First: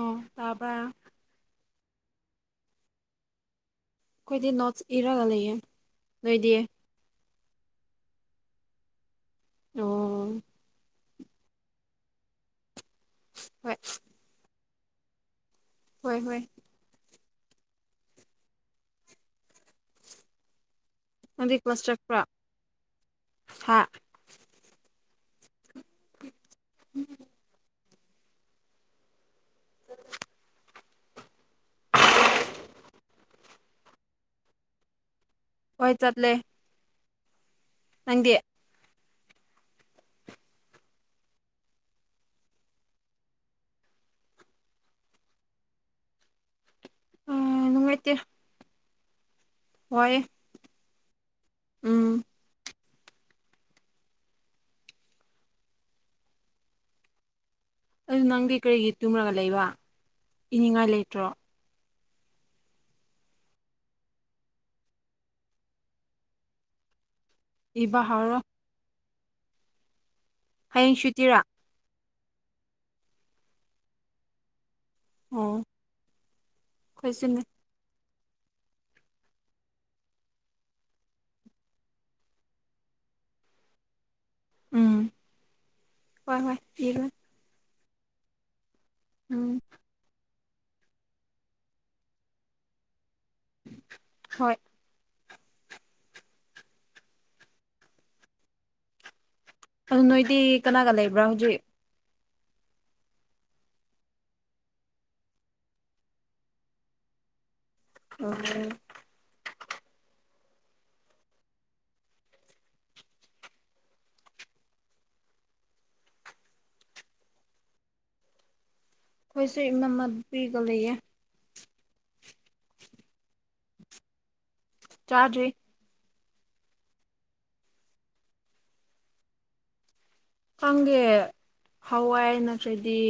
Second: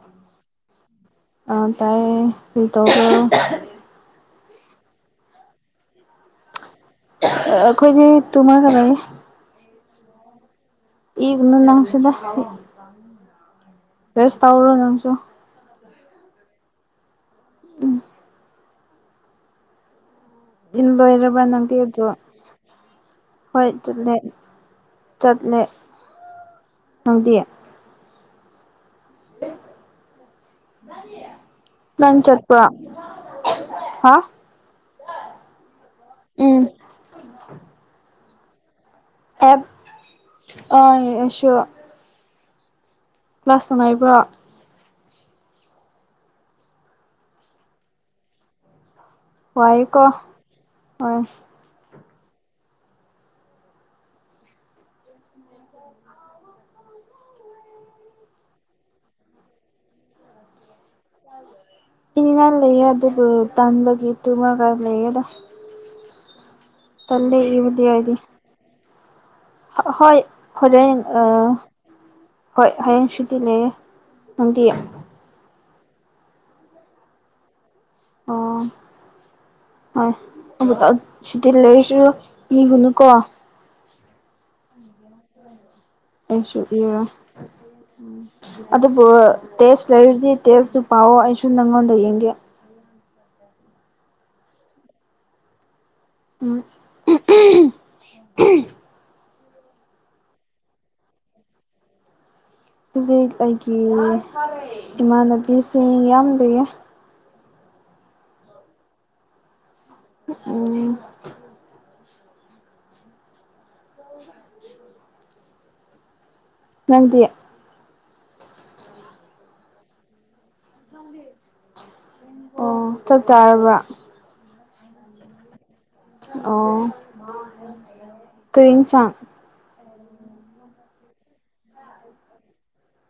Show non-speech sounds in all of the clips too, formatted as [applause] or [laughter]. ꯑꯥ ꯇꯥꯕꯔꯥ ꯑꯥ ꯇꯥꯏꯌꯦ ꯑꯗꯨꯝ ꯇꯥꯕꯔꯣ ꯑꯩꯈꯣꯏꯗꯤ ꯅꯣꯠꯁ ꯏꯔꯒ ꯂꯩꯌꯦ ꯅꯣꯏꯗꯤ ꯑꯩꯈꯣꯏꯗꯤ ꯇꯨꯝꯃꯒ ꯂꯩꯌꯦ ꯑꯣ ꯏꯒꯅꯨ ꯅꯪꯁꯨꯗ ꯍꯣꯏ ꯔꯦꯁ ꯇꯧꯔꯣ ꯅꯪꯁꯨ ꯍꯣꯏ ꯍꯣꯏ ꯎꯝ ꯏꯕ ꯂꯣꯏꯔꯕ ꯅꯪꯗꯤ ꯅꯪꯒꯤ ꯀ꯭ꯂꯥꯁ ꯑꯗꯣ ꯆꯠꯄ꯭ꯔꯥ ꯍꯣꯏ ꯍꯥ ꯆꯠꯂꯦ ꯆꯠꯂꯦ ꯅꯪꯗꯤ ꯅꯪ ꯆꯠꯄꯔꯥ ꯍꯥꯎ ꯍꯣꯏ ꯆꯠꯂꯦ ꯎꯝ ꯅꯪꯗꯤ ꯑꯦꯞ [unintelligible] ꯀ꯭ꯂꯥꯁꯇꯥ ꯂꯩꯕ꯭ꯔꯣ ꯑꯥ ꯅꯨꯡꯉꯥꯏꯇꯦ ꯋꯥꯏꯀꯣ ꯋꯥꯏꯌꯦ ꯑꯥ ꯎꯝ [unintelligible] ꯑꯗꯨ ꯅꯪꯗꯤ ꯀꯔꯤꯒꯤ ꯇꯨꯝꯂꯒ ꯂꯩꯕ ꯏꯅꯤꯡꯉꯥꯏ ꯂꯩꯇ꯭ꯔꯣ ꯏꯅꯤꯡꯉꯥꯏ ꯂꯩꯌꯦ ꯑꯗꯨꯕꯨ ꯇꯥꯟꯕꯒꯤ ꯇꯨꯝꯃꯒ ꯂꯩꯌꯦꯗ ꯇꯜꯂꯦ ꯏꯕꯗꯤ ꯏꯕ ꯑꯩꯗꯤ ꯍꯧꯔꯣ ꯍꯣꯏ ꯍꯌꯦꯡ ꯍꯣꯔꯦꯟ ꯁꯨꯇꯤꯔꯥ ꯑꯥ ꯍꯣꯏ ꯍꯌꯦꯡ ꯁꯨꯇꯤ ꯂꯩꯌꯦ ꯅꯪꯗꯤ ꯑꯣ ꯑꯩꯈꯣꯏꯁꯨꯅꯦ ꯑꯣ ꯍꯣꯏ ꯑꯃꯨꯛꯇꯪ ꯁꯨꯇꯤ ꯂꯩꯔꯁꯨ ꯏꯔꯨꯅꯨꯀꯣ ꯎꯝ ꯍꯣꯏ ꯍꯣꯏ ꯏꯔꯣꯏ ꯎꯝ ꯑꯗꯨꯕꯨ ꯎꯝ ꯇꯦꯁ ꯂꯩꯔꯗꯤ ꯇꯦꯁꯇꯨ ꯄꯥꯎꯑꯣ ꯑꯩꯁꯨ ꯅꯪꯉꯣꯟꯗꯩ ꯌꯦꯡꯒꯦ ꯍꯣꯏ ꯎꯝ ꯑꯗꯨ ꯅꯣꯏꯗꯤ ꯀꯅꯥꯒ ꯂꯩꯕ꯭ꯔꯥ ꯍꯧꯖꯤꯛ ꯍꯧꯖꯤꯛ ꯑꯩꯒꯤ ꯏꯃꯥꯟꯅꯕꯤꯁꯤꯡ ꯌꯥꯝ ꯂꯩꯌꯦ [unintelligible] ꯎꯝ ꯅꯪꯗꯤ ꯑꯩꯁꯨ ꯏꯅꯝꯃ ꯕꯤꯒ ꯂꯩꯌꯦ ꯑꯣ ꯆꯛ ꯆꯥꯔꯕ ꯆꯥꯗ꯭ꯔꯤ ꯑꯣ ꯀꯩ ꯍꯦꯟꯁꯥꯡ ꯈꯪꯗꯦ ꯍꯋꯥꯏ ꯅꯠꯇ꯭ꯔꯗꯤ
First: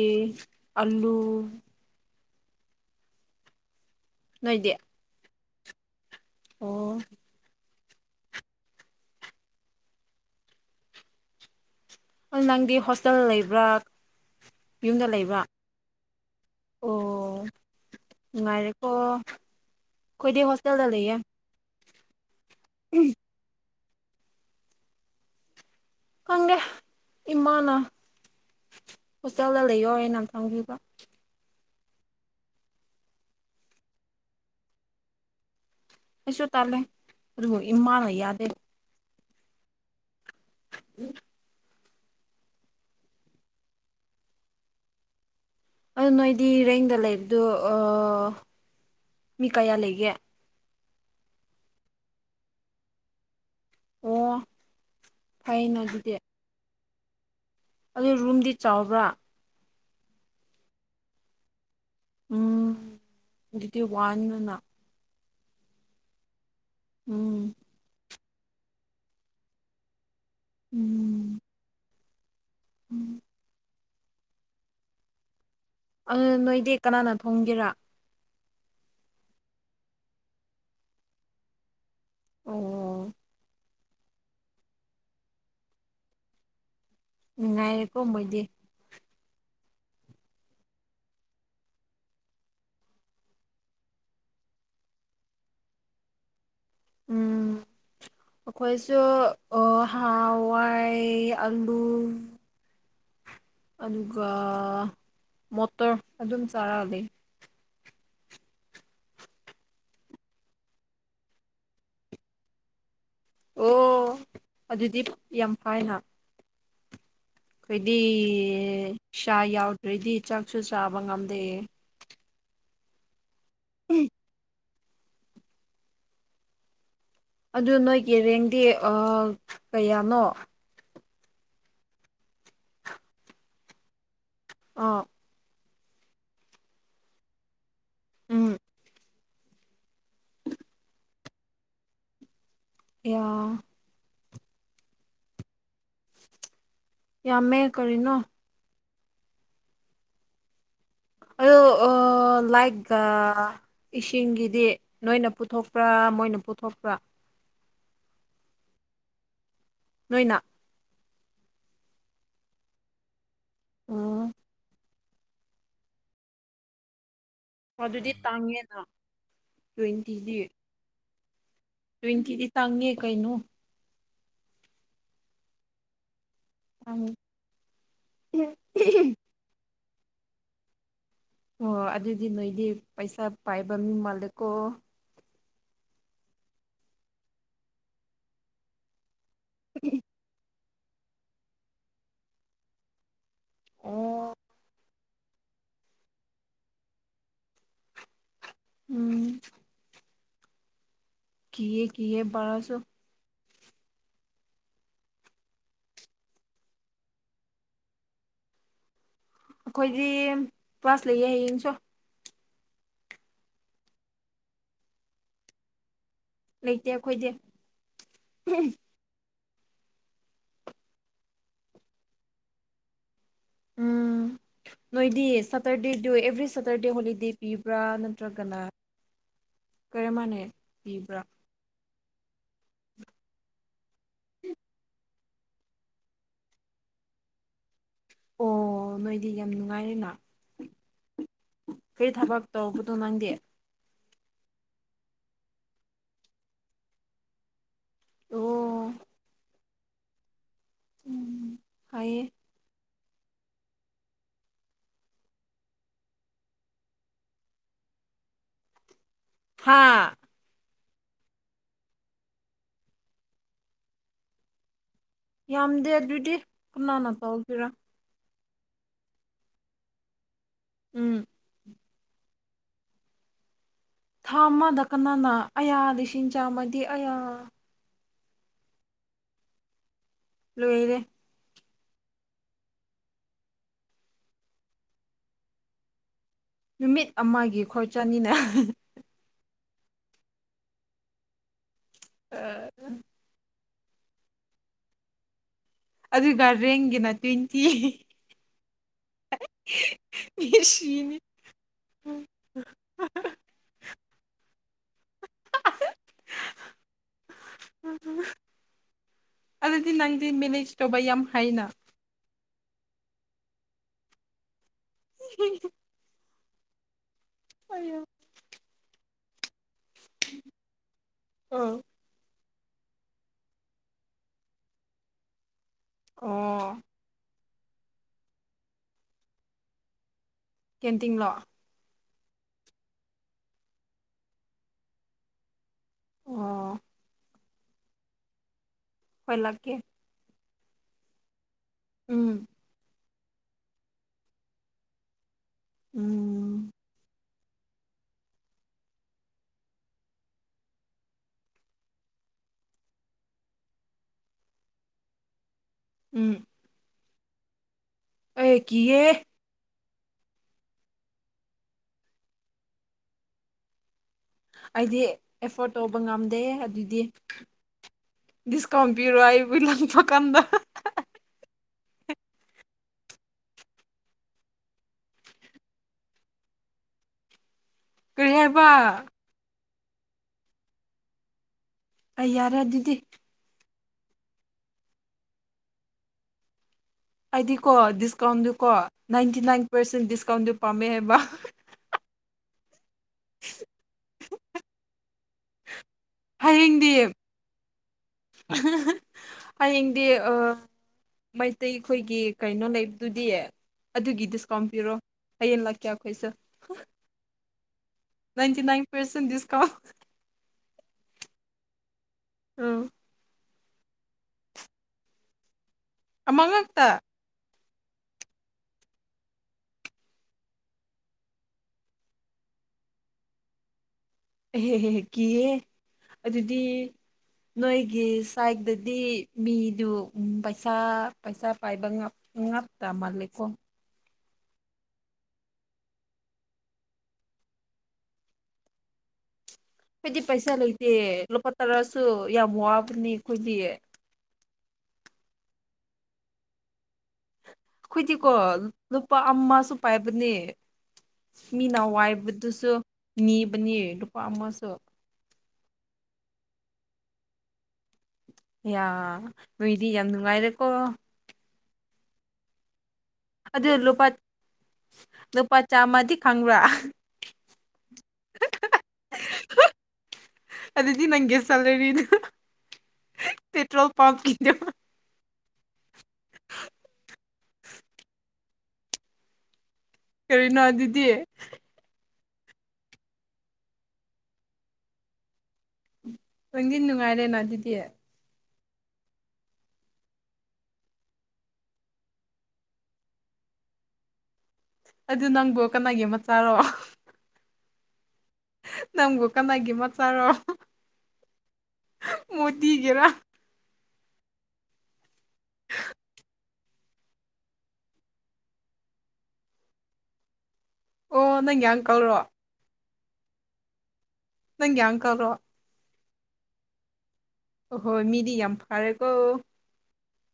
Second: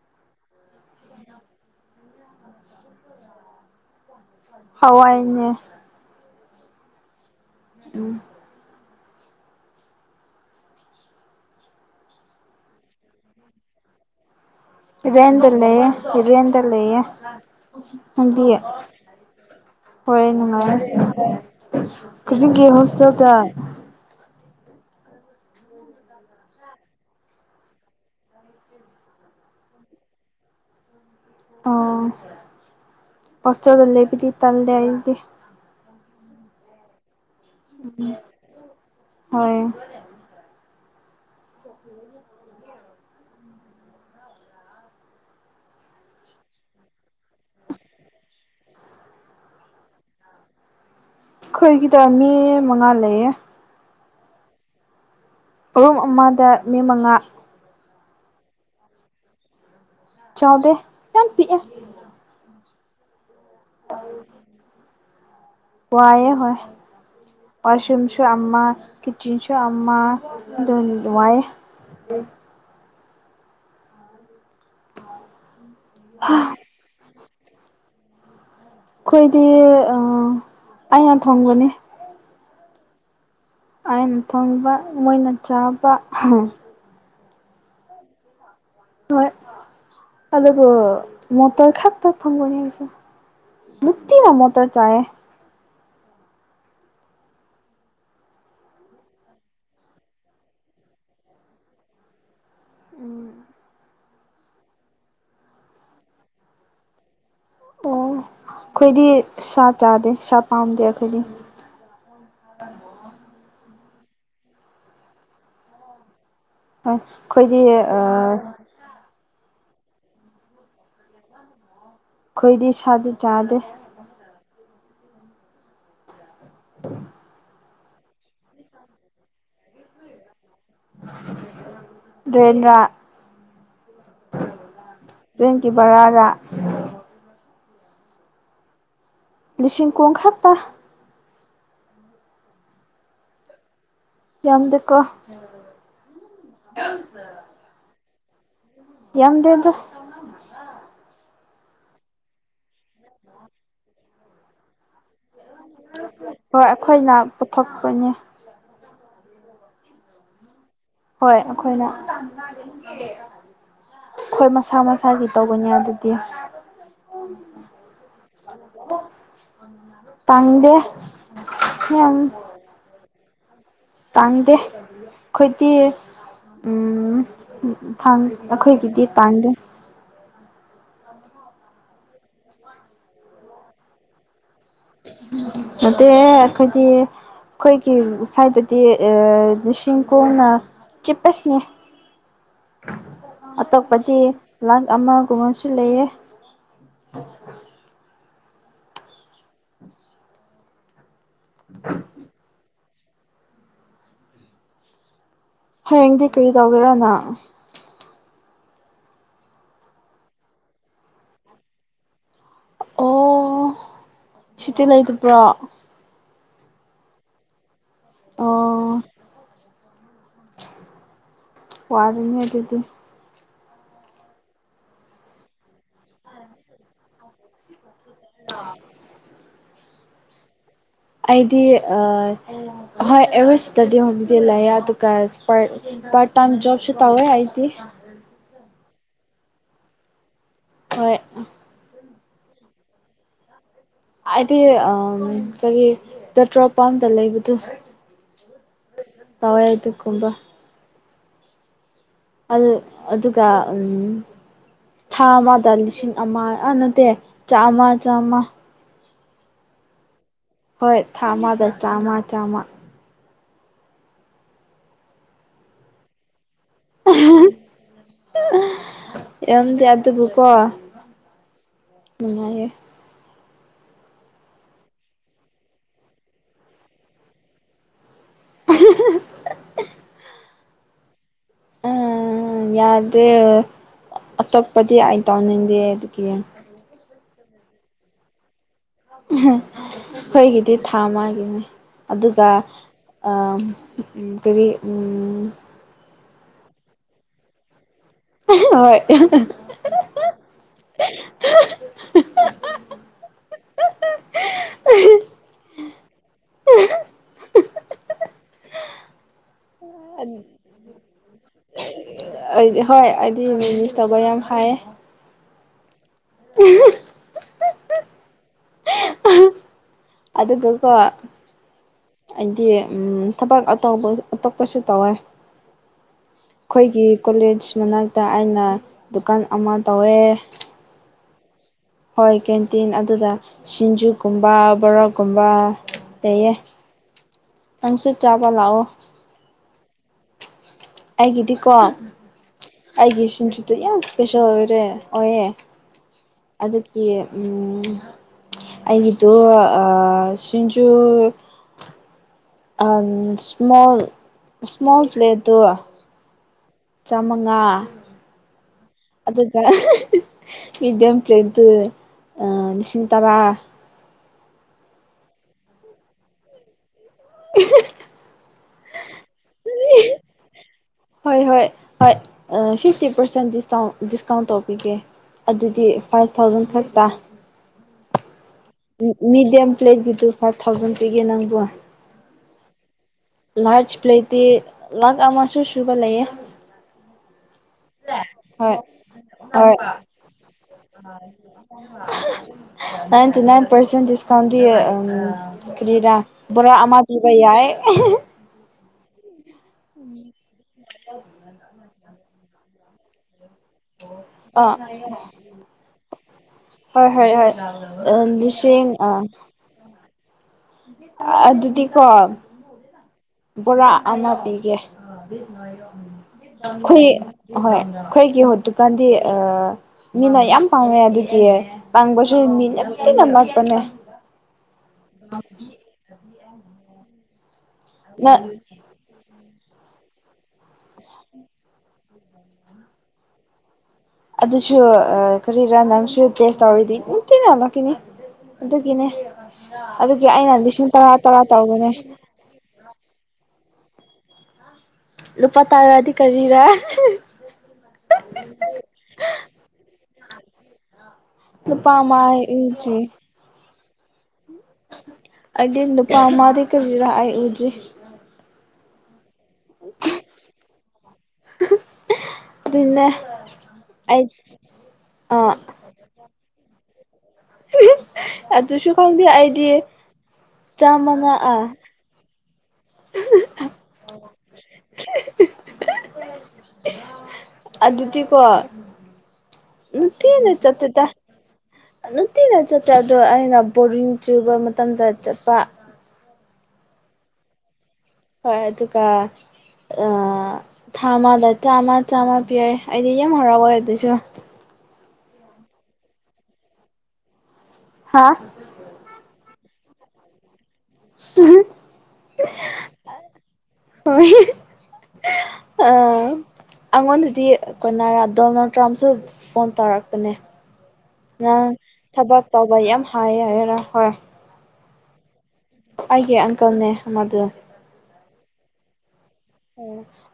ꯑꯂꯨ ꯅꯣꯏꯗꯤ ꯍꯋꯥꯏꯅꯦ ꯑꯣ ꯎꯝ ꯑꯣ ꯅꯪꯗꯤ ꯍꯣꯁꯇꯦꯜ ꯂꯩꯕ꯭ꯔꯥ ꯌꯨꯝꯗ ꯂꯩꯕ꯭ꯔꯥ ꯔꯦꯟꯗ ꯂꯩꯌꯦ ꯔꯦꯟꯗ ꯑꯣ ꯂꯩꯌꯦ ꯅꯪꯗꯤ ꯅꯨꯡꯉꯥꯏꯔꯦꯀꯣ ꯍꯣꯏ ꯑꯩꯈꯣꯏꯗꯤ ꯅꯨꯡꯉꯥꯏ ꯍꯣꯁꯇꯦꯜꯗ ꯂꯩꯌꯦ ꯀꯔꯤꯒꯤ ꯍꯣꯁꯇꯦꯜꯗ ꯈꯪꯗꯦ ꯏꯃꯥꯅ ꯍꯣꯁꯇꯦꯜꯗ ꯂꯩꯌꯣꯍꯥꯏꯅ ꯊꯝꯕꯤꯕ ꯑꯣ ꯍꯣꯁꯇꯦꯜꯗ ꯂꯩꯕꯗꯤ ꯇꯜꯂꯦ ꯑꯩꯗꯤ ꯑꯩꯁꯨ ꯇꯜꯂꯦ ꯑꯗꯨꯕꯨ ꯏꯃꯥꯅ ꯌꯥꯗꯦ ꯍꯣꯏ [unintelligible] [inaudible] ꯑꯗꯨ ꯅꯣꯏꯗꯤ ꯔꯦꯟꯗ ꯂꯩꯕꯗꯨ ꯑ ꯃꯤ ꯀꯌꯥ ꯂꯩꯒꯦ ꯑꯩꯈꯣꯏꯒꯤꯗ ꯃꯤ ꯃꯉꯥ ꯂꯩꯌꯦ ꯑꯣ ꯐꯩꯅ ꯔꯨꯝ ꯑꯗꯨꯗꯤ ꯑꯃꯗ ꯃꯤ ꯃꯉꯥ ꯑꯗꯨ ꯔꯨꯝꯗꯤ ꯆꯥꯎꯕ꯭ꯔꯥ ꯆꯥꯎꯗꯦ ꯌꯥꯝ ꯄꯤꯛꯑꯦ ꯎꯝ ꯑꯗꯨꯗꯤ ꯋꯥꯅꯤꯅ ꯋꯥꯏꯌꯦ ꯍꯣꯏ ꯎꯝ ꯋꯥꯁꯔꯨꯝꯁꯨ ꯑꯃ ꯀꯤꯠꯆꯟꯁꯨ ꯑꯃ ꯗꯨꯗꯤ ꯅꯨꯡꯉꯥꯌꯦ ꯎꯝ [inaudible] ꯑꯗꯨ ꯅꯣꯏꯗꯤ ꯀꯅꯥꯅ ꯊꯣꯡꯒꯦꯔꯥ ꯑꯩꯈꯣꯏꯗꯤ ꯑ ꯑꯩꯅ ꯊꯣꯡꯕꯅꯦ ꯑꯣ ꯑꯥꯏꯅ ꯊꯣꯡꯕ ꯃꯣꯏꯅ ꯆꯥꯕ ꯍ ꯅꯨꯡꯉꯥꯏꯔꯦꯀꯣ ꯃꯣꯏꯗꯤ ꯍꯣꯏ ꯑꯗꯨꯕꯨ ꯃꯣꯇꯔ ꯈꯛ ꯇ ꯊꯣꯡꯕꯅꯤ ꯑꯩꯁꯨ ꯅꯨꯡꯇꯤꯅ ꯃꯣꯇꯣꯔ ꯆꯥꯌꯦ ꯎꯝ [inaudible] ꯑꯩꯈꯣꯏꯁꯨ ꯑꯣ ꯍꯥꯋꯥꯏ ꯑꯂꯨ ꯎꯝ ꯑꯗꯨꯒ ꯃꯣꯇꯣꯔ ꯑꯗꯨꯝ ꯆꯥꯔ ꯂꯩ ꯑꯣ ꯈꯣꯏꯗꯤ ꯁꯥ ꯆꯥꯗꯦ ꯁꯥ ꯄꯥꯝꯗꯦ ꯑꯈꯣꯏꯗꯤ ꯑꯣ ꯑꯗꯨꯗꯤ ꯌꯥꯝ ꯐꯥꯏꯅ ꯑꯁ ꯈꯣꯏꯗꯤ ꯈꯣꯏꯗꯤ ꯁꯥ ꯌꯥꯎꯗ꯭ꯔꯗꯤ ꯆꯥꯛꯁꯨ ꯆꯥꯕ ꯉꯝꯗꯦ ꯈꯣꯏꯗꯤ ꯁꯥꯗꯤ ꯆꯥꯗꯦ [unintelligible] [inaudible] ꯑꯗꯨ ꯅꯣꯏꯒꯤ ꯔꯦꯡꯗꯤ ꯑꯥ ꯀꯌꯥꯅꯣ ꯔꯦꯟꯔꯥ ꯑꯥ ꯔꯦꯟꯒꯤ ꯕꯔꯥꯔ ꯎꯝ ꯂꯤꯁꯤꯡ ꯀꯨꯟꯈꯛꯇ ꯏꯌꯥ ꯌꯥꯝꯗꯦꯀꯣ ꯌꯥꯝꯃꯦ ꯀꯔꯤꯅꯣ ꯌꯥꯝꯗꯦꯗ ꯑꯗꯣ ꯑ ꯂꯥꯏꯇꯒ ꯏꯁꯤꯡꯒꯤꯗꯤ ꯅꯣꯏꯅ ꯄꯨꯊꯣꯛꯄ꯭ꯔꯥ ꯃꯣꯏꯅ ꯍꯣꯏ ꯄꯨꯊꯣꯛꯄ꯭ꯔꯥ ꯑꯩꯈꯣꯏꯅ ꯄꯨꯊꯣꯛꯄꯅꯦ ꯅꯣꯏꯅ ꯍꯣꯏ ꯑꯈꯣꯏꯅ ꯎꯝ ꯑꯈꯣꯏ ꯃꯁꯥ ꯃ ꯁꯥꯒꯤ ꯇꯧꯕꯅꯦ ꯑꯗꯨꯗꯤ ꯑꯣ ꯑꯗꯨꯗꯤ ꯇꯥꯡꯉꯦꯅ ꯇ꯭ꯋꯦꯟꯇꯤꯗꯤ ꯗꯦ ꯇ꯭ꯋꯦꯟꯇꯤꯗꯤ ꯇꯥꯡꯉꯦ ꯀꯩꯅꯣ ꯇꯥꯡꯗꯦ ꯈꯣꯏꯗꯤ ꯇꯥꯡꯉꯦ꯫ ꯎꯝ ꯊꯥꯡ ꯑꯩꯈꯣꯏꯒꯤꯗꯤ ꯇꯥꯡꯗꯦ ꯑꯣ ꯑꯗꯨꯗꯤ ꯅꯣꯏꯗꯤ ꯄꯩꯁꯥ ꯄꯥꯏꯕ ꯃꯤ ꯃꯥꯜꯂꯦꯀꯣ ꯅꯠꯇꯦꯍꯦ ꯑꯈꯣꯏꯗꯤ ꯈꯣꯏꯒꯤ ꯁꯥꯏꯗ ꯗꯤ ꯑ ꯂꯤꯁꯤꯡ ꯀꯨꯟꯅ ꯆꯤꯞꯄꯦꯁꯅꯤ ꯑꯇꯣꯞꯄꯗꯤ ꯑꯣ ꯂꯥꯛ ꯑꯃꯒꯨꯝꯕꯁꯨ ꯂꯩꯌꯦ ꯎꯝ ꯀꯤꯌꯦ ꯀꯤꯌꯦ ꯕꯔꯥꯁꯨ ꯍꯌꯦꯡꯗꯤ ꯀꯔꯤ ꯇꯧꯒꯦꯔꯥ ꯅꯪ ꯑꯈꯣꯏꯗꯤ ꯀ꯭ꯂꯥꯁ ꯂꯩꯌꯦ ꯍꯌꯦꯡꯁꯨ ꯑꯣ ꯁꯨꯇꯤ ꯂꯩꯇꯕ꯭ꯔꯣ ꯂꯩꯇꯦ ꯑꯈꯣꯏꯗꯤ ꯋꯥꯔꯤꯅꯦ ꯑꯗꯨꯗꯤ ꯎꯝ ꯅꯣꯏꯗꯤ ꯁꯇꯔꯗꯦꯗꯨ ꯑꯦꯚ꯭ꯔꯤ ꯁꯦꯇꯔꯗꯦ ꯍꯣꯂꯤꯗꯦ ꯄꯤꯕ꯭ꯔꯥ ꯅꯠ ꯇ꯭ꯔꯒꯅ ꯀꯔꯝꯃꯥꯏꯅ ꯄꯤꯕ꯭ꯔꯥ ꯑꯩꯗꯤ ꯑ ꯍꯣꯏ ꯑꯦꯕ꯭ꯔꯤ ꯁꯠꯇꯔꯗꯦ ꯍꯣꯂꯤꯗꯦ ꯂꯩꯌꯦ ꯑꯗꯨꯒ ꯏꯁꯄꯥꯔꯠ ꯄꯥꯔꯠ ꯇꯥꯏꯝ ꯖꯣꯕꯁꯨ ꯇꯧꯋꯦ ꯑꯩꯗꯤ ꯑꯣ ꯅꯣꯏꯗꯤ ꯌꯥꯝ ꯅꯨꯡꯉꯥꯏꯔꯦꯅ ꯍꯣꯏ ꯀꯩ ꯊꯕꯛ ꯇꯧꯕꯗꯣ ꯅꯪꯗꯤ ꯑꯥꯏꯗꯤ ꯑ ꯀꯔꯤ ꯄꯦꯇ꯭ꯔꯣꯜ ꯄꯝꯇ ꯂꯩꯕꯗꯨ ꯑꯣ ꯍꯣꯏ ꯑꯗꯨꯒꯨꯝꯕ ꯎꯝ ꯍꯥꯏꯌꯦ ꯑꯗꯨ ꯑꯗꯨꯒ ꯎꯝ ꯊꯥ ꯑꯃꯗ ꯂꯤꯁꯤꯡ ꯑꯃꯥ ꯑꯥ ꯅꯠꯇꯦ ꯆꯥꯝꯃ ꯆꯥꯝꯃ ꯍꯥꯥ ꯍꯣꯏ ꯊꯥ ꯑꯃꯗ ꯆꯥꯝꯃ ꯆꯥꯝꯃ ꯌꯥꯝꯗꯦ ꯑꯗꯨꯗꯤ ꯀꯅꯥꯅ ꯇꯧꯒꯤꯔꯥ ꯌꯥꯝꯗꯦ ꯑꯗꯨꯕꯨ ꯀꯣ ꯎꯝ ꯅꯨꯉꯥꯏꯌꯦ ꯊꯥ ꯑꯃꯥꯗ ꯀꯅꯥꯅ ꯑꯌꯥ ꯂꯤꯁꯤꯡ ꯆꯥꯝꯃꯗꯤ ꯑꯌꯥ [unintelligible] ꯂꯣꯏꯔꯦ ꯌꯥꯗꯦꯜ ꯑꯇꯣꯞꯄꯗꯤ ꯑꯥꯏ ꯇꯥꯎꯅꯤꯡꯗꯦ ꯑꯗꯨꯒꯤ ꯅꯨꯃꯤꯠ ꯑꯃꯥꯒꯤ ꯈꯣꯏ ꯆꯠꯅꯤꯅꯣ ꯑꯈꯣꯏꯒꯤꯗꯤ ꯊꯥ ꯑꯃꯥꯒꯤꯅꯦ ꯑꯗꯨꯒ ꯑꯥ ꯎꯝ ꯀꯔꯤ ꯎꯝ ꯑꯗꯨ ꯒ꯭ꯥꯔꯗꯦꯟꯒꯤꯅ ꯇ꯭ꯋꯦꯟꯇꯤ ꯍꯣꯏ [unintelligible] [unintelligible] ꯑꯗꯨꯗꯤ ꯅꯪꯗꯤ ꯃꯦꯅꯦꯖ ꯇꯧꯕ ꯌꯥꯝ ꯍꯩꯅ ꯑꯩꯗꯤ ꯍꯣꯏ ꯑꯩꯗꯤ ꯃꯤꯅꯤꯁ ꯇꯧꯕ ꯌꯥꯝ ꯍꯥꯏꯌꯦ [unintelligible] [unintelligible] ꯑꯣꯏꯌꯣ ꯑꯗꯨꯒꯀꯣ ꯑꯩꯗꯤ ꯎꯝ ꯊꯕꯛ ꯑꯇꯣꯞꯄ ꯑꯇꯣꯞꯄꯁꯨ ꯇꯧꯋꯦ ꯑꯣ ꯈꯣꯏꯒꯤ ꯀꯣꯂꯦꯖ ꯃꯅꯥꯛꯇ ꯑꯩꯅ ꯗꯨꯀꯥꯟ ꯑꯃꯥ ꯇꯧꯋꯦ ꯀꯦꯟꯇꯤꯟꯂꯣ ꯍꯣꯏ ꯀꯦꯟꯇꯤꯟ ꯑꯗꯨꯗ ꯁꯤꯡꯖꯨꯀꯨꯝꯕ ꯕꯣꯔꯥꯀꯨꯝꯕ ꯇꯩꯌꯦ ꯑꯣ ꯅꯪꯁꯨ ꯆꯥꯕ ꯂꯥꯛꯑꯣ ꯍꯣꯏ ꯂꯥꯛꯀꯦ ꯑꯩꯒꯤꯗꯤꯀꯣ ꯎꯝ ꯑꯩꯒꯤ ꯁꯤꯡꯖꯨꯗꯨ ꯌꯥꯝ ꯏꯁꯄꯦꯁꯦꯜ ꯑꯣꯏꯔꯦ ꯑꯣꯏꯌꯦ ꯎꯝ ꯑꯗꯨꯒꯤ ꯎꯝ ꯑꯩꯒꯤꯗꯨ ꯑꯥ ꯁꯤꯡꯖꯨ ꯑꯝ ꯁ꯭ꯃꯣꯜ ꯁ꯭ꯃꯣꯜ ꯄ꯭ꯂꯦꯠꯇꯣ ꯎꯝ ꯆꯥꯝꯃꯉꯥ ꯑꯩ ꯀꯤꯌꯦꯍꯦ ꯑꯗꯨꯒ ꯃꯤꯗꯤꯌꯝ ꯄ꯭ꯂꯦꯠꯇ ꯑꯥ ꯂꯤꯁꯤꯡ ꯇꯔꯥ ꯑꯩꯗꯤ ꯑꯦꯐꯣꯔꯠ ꯇꯧꯕ ꯉꯝꯗꯦ ꯍꯦ ꯑꯗꯨꯗꯤ [unintelligible] ꯗꯤꯁꯀꯥꯎꯟ ꯄꯤꯔꯣ ꯑꯩꯕꯨ ꯂꯛꯄꯥ ꯀꯥꯟꯗ ꯍꯣꯏ ꯍꯣꯏ ꯍꯣꯏ ꯑꯥ ꯐꯤꯐꯇꯤ ꯄꯥꯔꯁꯦꯟ ꯗꯤꯁꯀꯥꯎ ꯗꯤꯁꯀꯥꯎꯟ ꯇꯧꯕꯤꯒꯦ ꯑꯗꯨꯗꯤ ꯐꯥꯏꯚ ꯊꯥꯎꯖꯟ ꯈꯛꯇ ꯀꯔꯤ ꯍꯥꯏꯕ ꯃꯤꯗ꯭ꯌꯝ ꯄ꯭ꯂꯦꯠꯀꯤꯗꯨ ꯐꯥꯏꯚ ꯊꯥꯎꯖꯟ ꯄꯤꯒꯦ ꯅꯪꯕꯣ ꯑꯩ ꯌꯥꯔꯦ ꯑꯗꯨꯗꯤ ꯂꯥꯔꯖ ꯄ꯭ꯂꯦꯠꯇꯤ ꯂꯥꯛ ꯑꯃꯥꯁꯨ ꯁꯨꯕ ꯂꯩꯌꯦ ꯑꯩꯗꯤꯀꯣ ꯗꯤꯁꯀꯥꯎꯟꯗꯨ ꯀꯣ ꯍꯣꯏ ꯅꯥꯏꯟꯇꯤ ꯅꯥꯏꯟ ꯍꯣꯏ ꯄꯥꯔꯁꯦꯟ ꯗꯤꯁꯀꯥꯎꯟꯗꯨ ꯄꯥꯝꯃꯦ ꯍꯥꯏꯕ ꯅꯥꯏꯟꯇꯤ ꯅꯥꯏꯟ ꯄꯔꯁꯦꯟ ꯗꯤꯁꯀꯥꯎꯟꯗꯤ ꯎꯝ ꯀꯔꯤꯔꯥ ꯕꯣꯔꯥ ꯍꯌꯦꯡꯗꯤ ꯑꯃꯥ ꯄꯤꯕ ꯌꯥꯏ ꯍꯌꯦꯡꯗꯤ ꯑꯥ ꯃꯩꯇꯩ ꯑꯩꯈꯣꯏꯒꯤ ꯀꯩꯅꯣ ꯂꯩꯕꯗꯨꯗꯤ ꯑꯗꯨꯒꯤ ꯗꯤꯁꯀꯥꯎꯟ ꯑꯥ ꯄꯤꯔꯣ ꯍꯌꯦꯡ ꯂꯥꯛꯀꯦ ꯑꯩꯈꯣꯏꯁꯨ ꯍꯣꯏ ꯍꯣꯏ ꯍꯣꯏ ꯑ ꯂꯤꯁꯤꯡ ꯑ ꯀꯥꯎ ꯑꯥ ꯑꯗꯨꯗꯤꯀꯣ ꯎꯝ ꯕꯣꯔꯥ ꯑꯃ ꯄꯤꯒꯦ ꯑꯃ ꯉꯛꯇ ꯑꯈꯨꯢ ꯑꯍꯣꯏ ꯑꯩꯈꯣꯏꯒꯤ ꯍꯧꯗꯤꯛ ꯀꯥꯟꯗꯤ ꯑ ꯃꯤ ꯌꯥꯝ ꯄꯥꯝꯃꯦ ꯑꯗꯨꯒꯤ ꯇꯥꯡꯕꯁꯨ ꯃꯤ ꯌꯥꯝ ꯇꯤꯅ ꯂꯥꯛꯄꯅꯦ ꯑꯦꯍꯦꯍꯦ ꯀꯤꯑꯦ ꯑꯗꯨꯗꯤ ꯅꯣꯏꯒꯤ ꯅ ꯁꯥꯏꯗ ꯗꯤ ꯃꯤꯗꯨ ꯎꯝ ꯄꯩꯁꯥ ꯄꯩꯁꯥ ꯄꯥꯏꯕ ꯉꯥꯞ ꯉꯥꯛꯇꯥ ꯃꯜꯂꯦꯀꯣ ꯑꯗꯨꯁꯨ ꯑꯥ ꯀꯔꯤꯔꯥ ꯅꯪꯁꯨ ꯇꯦꯁ ꯇꯧꯔꯤꯗꯤ ꯅꯨꯡꯇꯤꯅ ꯂꯛ ꯀꯅꯤ ꯑꯗꯨꯒꯤꯅꯦ ꯑꯩꯈꯣꯏꯗꯤ ꯑꯗꯨꯒꯤ ꯄꯩꯁꯥ ꯑꯩꯅ ꯂꯤꯁꯤꯡ ꯂꯩꯇꯦ ꯇꯔꯥ ꯇꯔꯥ ꯂꯨꯄꯥ ꯇꯧꯕꯅꯦ ꯇꯔꯥꯁꯨ ꯌꯥꯝ ꯋꯥꯕꯅꯤ ꯑꯩꯈꯣꯏꯗꯤ ꯂꯨꯄꯥ ꯇꯥꯔꯗꯤ ꯀꯔꯤꯔ ꯑꯩꯈꯣꯏꯗꯤꯀꯣ ꯂꯨ ꯂꯨꯄꯥ ꯑꯃꯁꯨ ꯄꯥꯏꯕꯅꯦ ꯃꯤꯅ ꯅꯨꯄꯥ ꯑꯃ ꯑꯩ ꯋꯥꯏꯕꯗꯨꯁꯨ ꯎꯗ꯭ꯔꯤ ꯅꯤꯕꯅꯤ ꯂꯨꯄꯥ ꯑꯃꯁꯨ ꯑꯩꯗꯤ ꯅꯨꯄꯥ ꯑꯃꯗꯤ ꯀꯔꯤꯔ ꯑꯩ ꯎꯗ꯭ꯔꯤ ꯑꯌꯥ ꯅꯣꯏꯗꯤ ꯌꯥꯝ ꯅꯨꯡꯉꯥꯏꯔꯦꯀꯣ ꯑꯗꯨꯢꯅꯦ ꯑꯗꯨ ꯂꯨꯄꯥ ꯑꯥ ꯂꯨꯄꯥ ꯆꯥꯝꯃꯗꯤ ꯈꯪꯕ꯭ꯔꯥ ꯑꯗꯨꯁꯨ ꯈꯪꯗꯦ ꯑꯩꯗꯤ ꯆꯥꯃꯉꯥ ꯑ ꯄꯤꯗꯨ ꯄꯦꯇ꯭ꯔꯣꯜ ꯄꯝꯒꯤꯗꯨ ꯑꯗꯨꯗꯤꯀꯣ ꯅꯤꯡꯊꯤꯅꯥ ꯀꯔꯤꯅꯣ ꯆꯠꯇꯦꯗ ꯑꯗꯨꯗꯤ ꯅꯨꯇꯤꯅ ꯆꯠꯇꯔꯗꯨ ꯑꯩꯅ ꯕꯣꯔꯤꯡ ꯆꯨꯕ ꯃꯇꯝꯗ ꯆꯠꯄ ꯅꯪꯗꯤ ꯅꯨꯡꯉꯥꯏꯔꯦꯅ ꯑꯗꯨꯗꯤ ꯍꯣꯢ ꯑꯗꯨꯒ ꯑ ꯊꯥ ꯑꯃꯗ ꯆꯥꯝꯃ ꯆꯥꯝꯃ ꯄꯤꯌꯦ ꯑꯩꯗꯤ ꯌꯥꯝ ꯍꯔꯥꯎꯋꯦ ꯑꯗꯨꯁꯨ ꯑꯗꯨ ꯅꯪꯕꯨ ꯀꯅꯥꯒꯤ ꯃꯆꯥꯥꯔꯣ ꯍꯥꯥ ꯅꯪꯕꯨ ꯀꯅꯥꯒꯤ ꯃꯆꯥꯔꯣ ꯃꯣꯔꯇꯤꯒꯤꯔꯥ ꯍꯣꯢ [unintelligible] ꯑꯥ ꯑꯩꯉꯣꯟꯗꯗꯤ ꯀꯣꯏꯅ ꯗꯣꯅꯥꯜ ꯇ꯭ꯔꯝꯁꯨ ꯐꯣꯟ ꯇꯧꯔꯛꯄꯅꯦ ꯑꯣ ꯅꯪ ꯅꯪꯒꯤ ꯑꯪꯀꯜꯔꯣ ꯊꯕꯛ ꯇꯧꯕ ꯌꯥꯝ ꯍꯥꯏ ꯍꯥꯏꯌꯦ ꯍꯥꯢꯗꯅ ꯍꯣꯏ ꯅꯪꯒꯤ ꯑꯪꯀꯜꯔꯣ ꯑꯩꯒꯤ ꯑꯪꯀꯜꯅꯦ ꯑꯃꯗꯨ ꯑꯍꯣꯏ ꯃꯤꯗꯤ ꯌꯥꯝ ꯐꯔꯦꯀꯣ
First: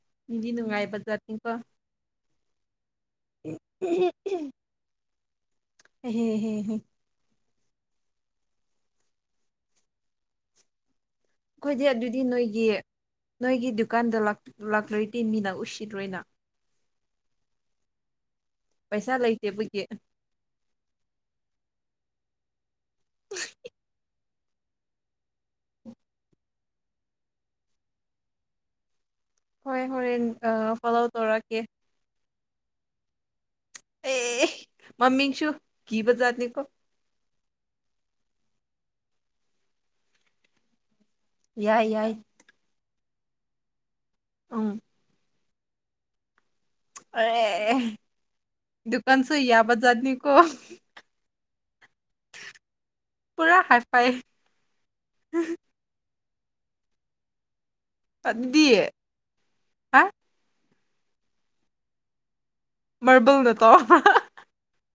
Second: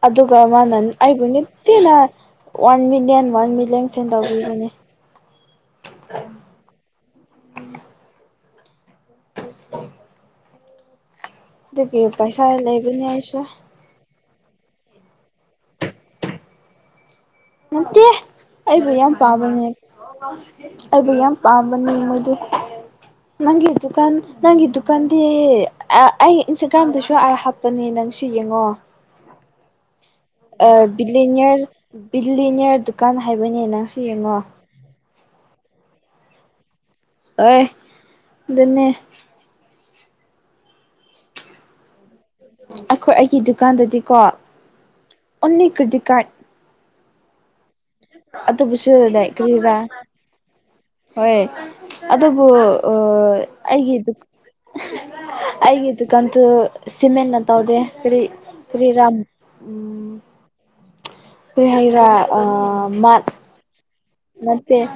ꯑꯗꯨꯒ ꯃꯤꯗꯤ ꯃꯥꯅ ꯅꯨꯡꯉꯥꯏꯕ ꯑꯩꯕꯨ ꯖꯥꯠꯅꯤꯀꯣ ꯅꯨꯡꯇꯤꯅ ꯋꯥꯟ ꯃꯤꯂꯤꯌꯟ ꯋꯥꯟ ꯃꯤꯂꯤꯌꯟ ꯁꯦꯟ ꯇꯧꯕꯤꯕꯅꯦ [unintelligible] ꯑꯩꯈꯣꯏꯗꯤ ꯑꯗꯨꯒꯤ ꯑꯗꯨꯗꯤ ꯄꯩꯁꯥ ꯅꯣꯏꯒꯤ ꯂꯩꯕꯅꯦ ꯑꯩꯁꯨ ꯅꯣꯏꯒꯤ ꯗꯨꯀꯥꯟꯗ ꯂꯥꯛ ꯂꯥꯛꯔꯗꯤ ꯃꯤꯅ ꯎꯁꯤꯠ ꯔꯣꯏꯅ ꯅꯠꯇꯦ ꯑꯩꯕꯨ ꯌꯥꯝ ꯄꯩꯁꯥ ꯄꯥꯕꯅꯦ ꯂꯩꯇꯕꯒꯤ ꯑꯩꯕꯨ ꯌꯥꯝ ꯄꯥꯝꯕ ꯅꯤ ꯃꯥꯗꯨ ꯅꯪꯒꯤ ꯗꯨꯀꯥꯟ ꯅꯪꯒꯤ ꯗꯨꯀꯥꯟꯗꯤ ꯑꯥ ꯑꯩ ꯏꯟꯁꯇꯥꯒ꯭ꯔꯥꯝꯗꯁꯨ ꯄꯅꯤ ꯅꯪꯁꯨ ꯌꯦꯡꯉꯣ ꯍꯣꯏ ꯍꯣꯔꯦꯟ ꯑ ꯐꯣꯂꯣ ꯇꯧꯔꯛꯀꯦ ꯕꯤꯅꯤꯌꯔ ꯕꯤꯂꯤꯅꯤꯌꯔ ꯗꯨꯀꯥꯟ ꯍꯥꯏꯕꯅꯤꯅ ꯑꯦ ꯃꯥꯃꯤꯡꯁꯨ ꯀꯤꯕꯖꯥꯠꯅꯤꯀꯣ ꯍꯣꯏ ꯑꯗꯨꯅꯦ ꯌꯥꯏ ꯌꯥꯏ ꯑꯩꯈꯣꯏ ꯑꯩꯒꯤ ꯗꯨꯀꯥꯟꯗꯗꯤꯀꯣ ꯎꯝ ꯑꯣꯟꯂꯤ ꯀ꯭ꯔꯦꯗꯤꯠ ꯀꯥꯔꯠ ꯑꯗꯨꯕꯨꯁꯨ ꯗꯨꯀꯥꯟꯁꯨ ꯂꯥꯏꯛ ꯀꯔꯤꯔꯥ ꯌꯥꯕꯖꯥꯠꯅꯤꯀꯣ ꯍꯣꯏ ꯑꯗꯨꯕꯨ ꯄꯨꯔꯥ ꯍꯥꯏꯐꯥꯏ ꯑꯩꯒꯤꯗꯨ ꯑꯩꯒꯤ ꯗꯨꯀꯥꯟꯗꯨ ꯁꯤꯃꯦꯟꯅ ꯇꯧꯗꯦ ꯀꯔꯤ ꯀꯔꯤ ꯑꯗꯨꯗꯤ ꯀꯔꯤꯔꯥ ꯎꯝ ꯍꯥ ꯀꯔꯤ ꯍꯥꯢꯒꯦꯔ ꯑꯥ ꯃꯥꯔꯕꯜꯅ ꯇꯧꯕ꯭ꯔꯥ ꯅꯠꯇꯦ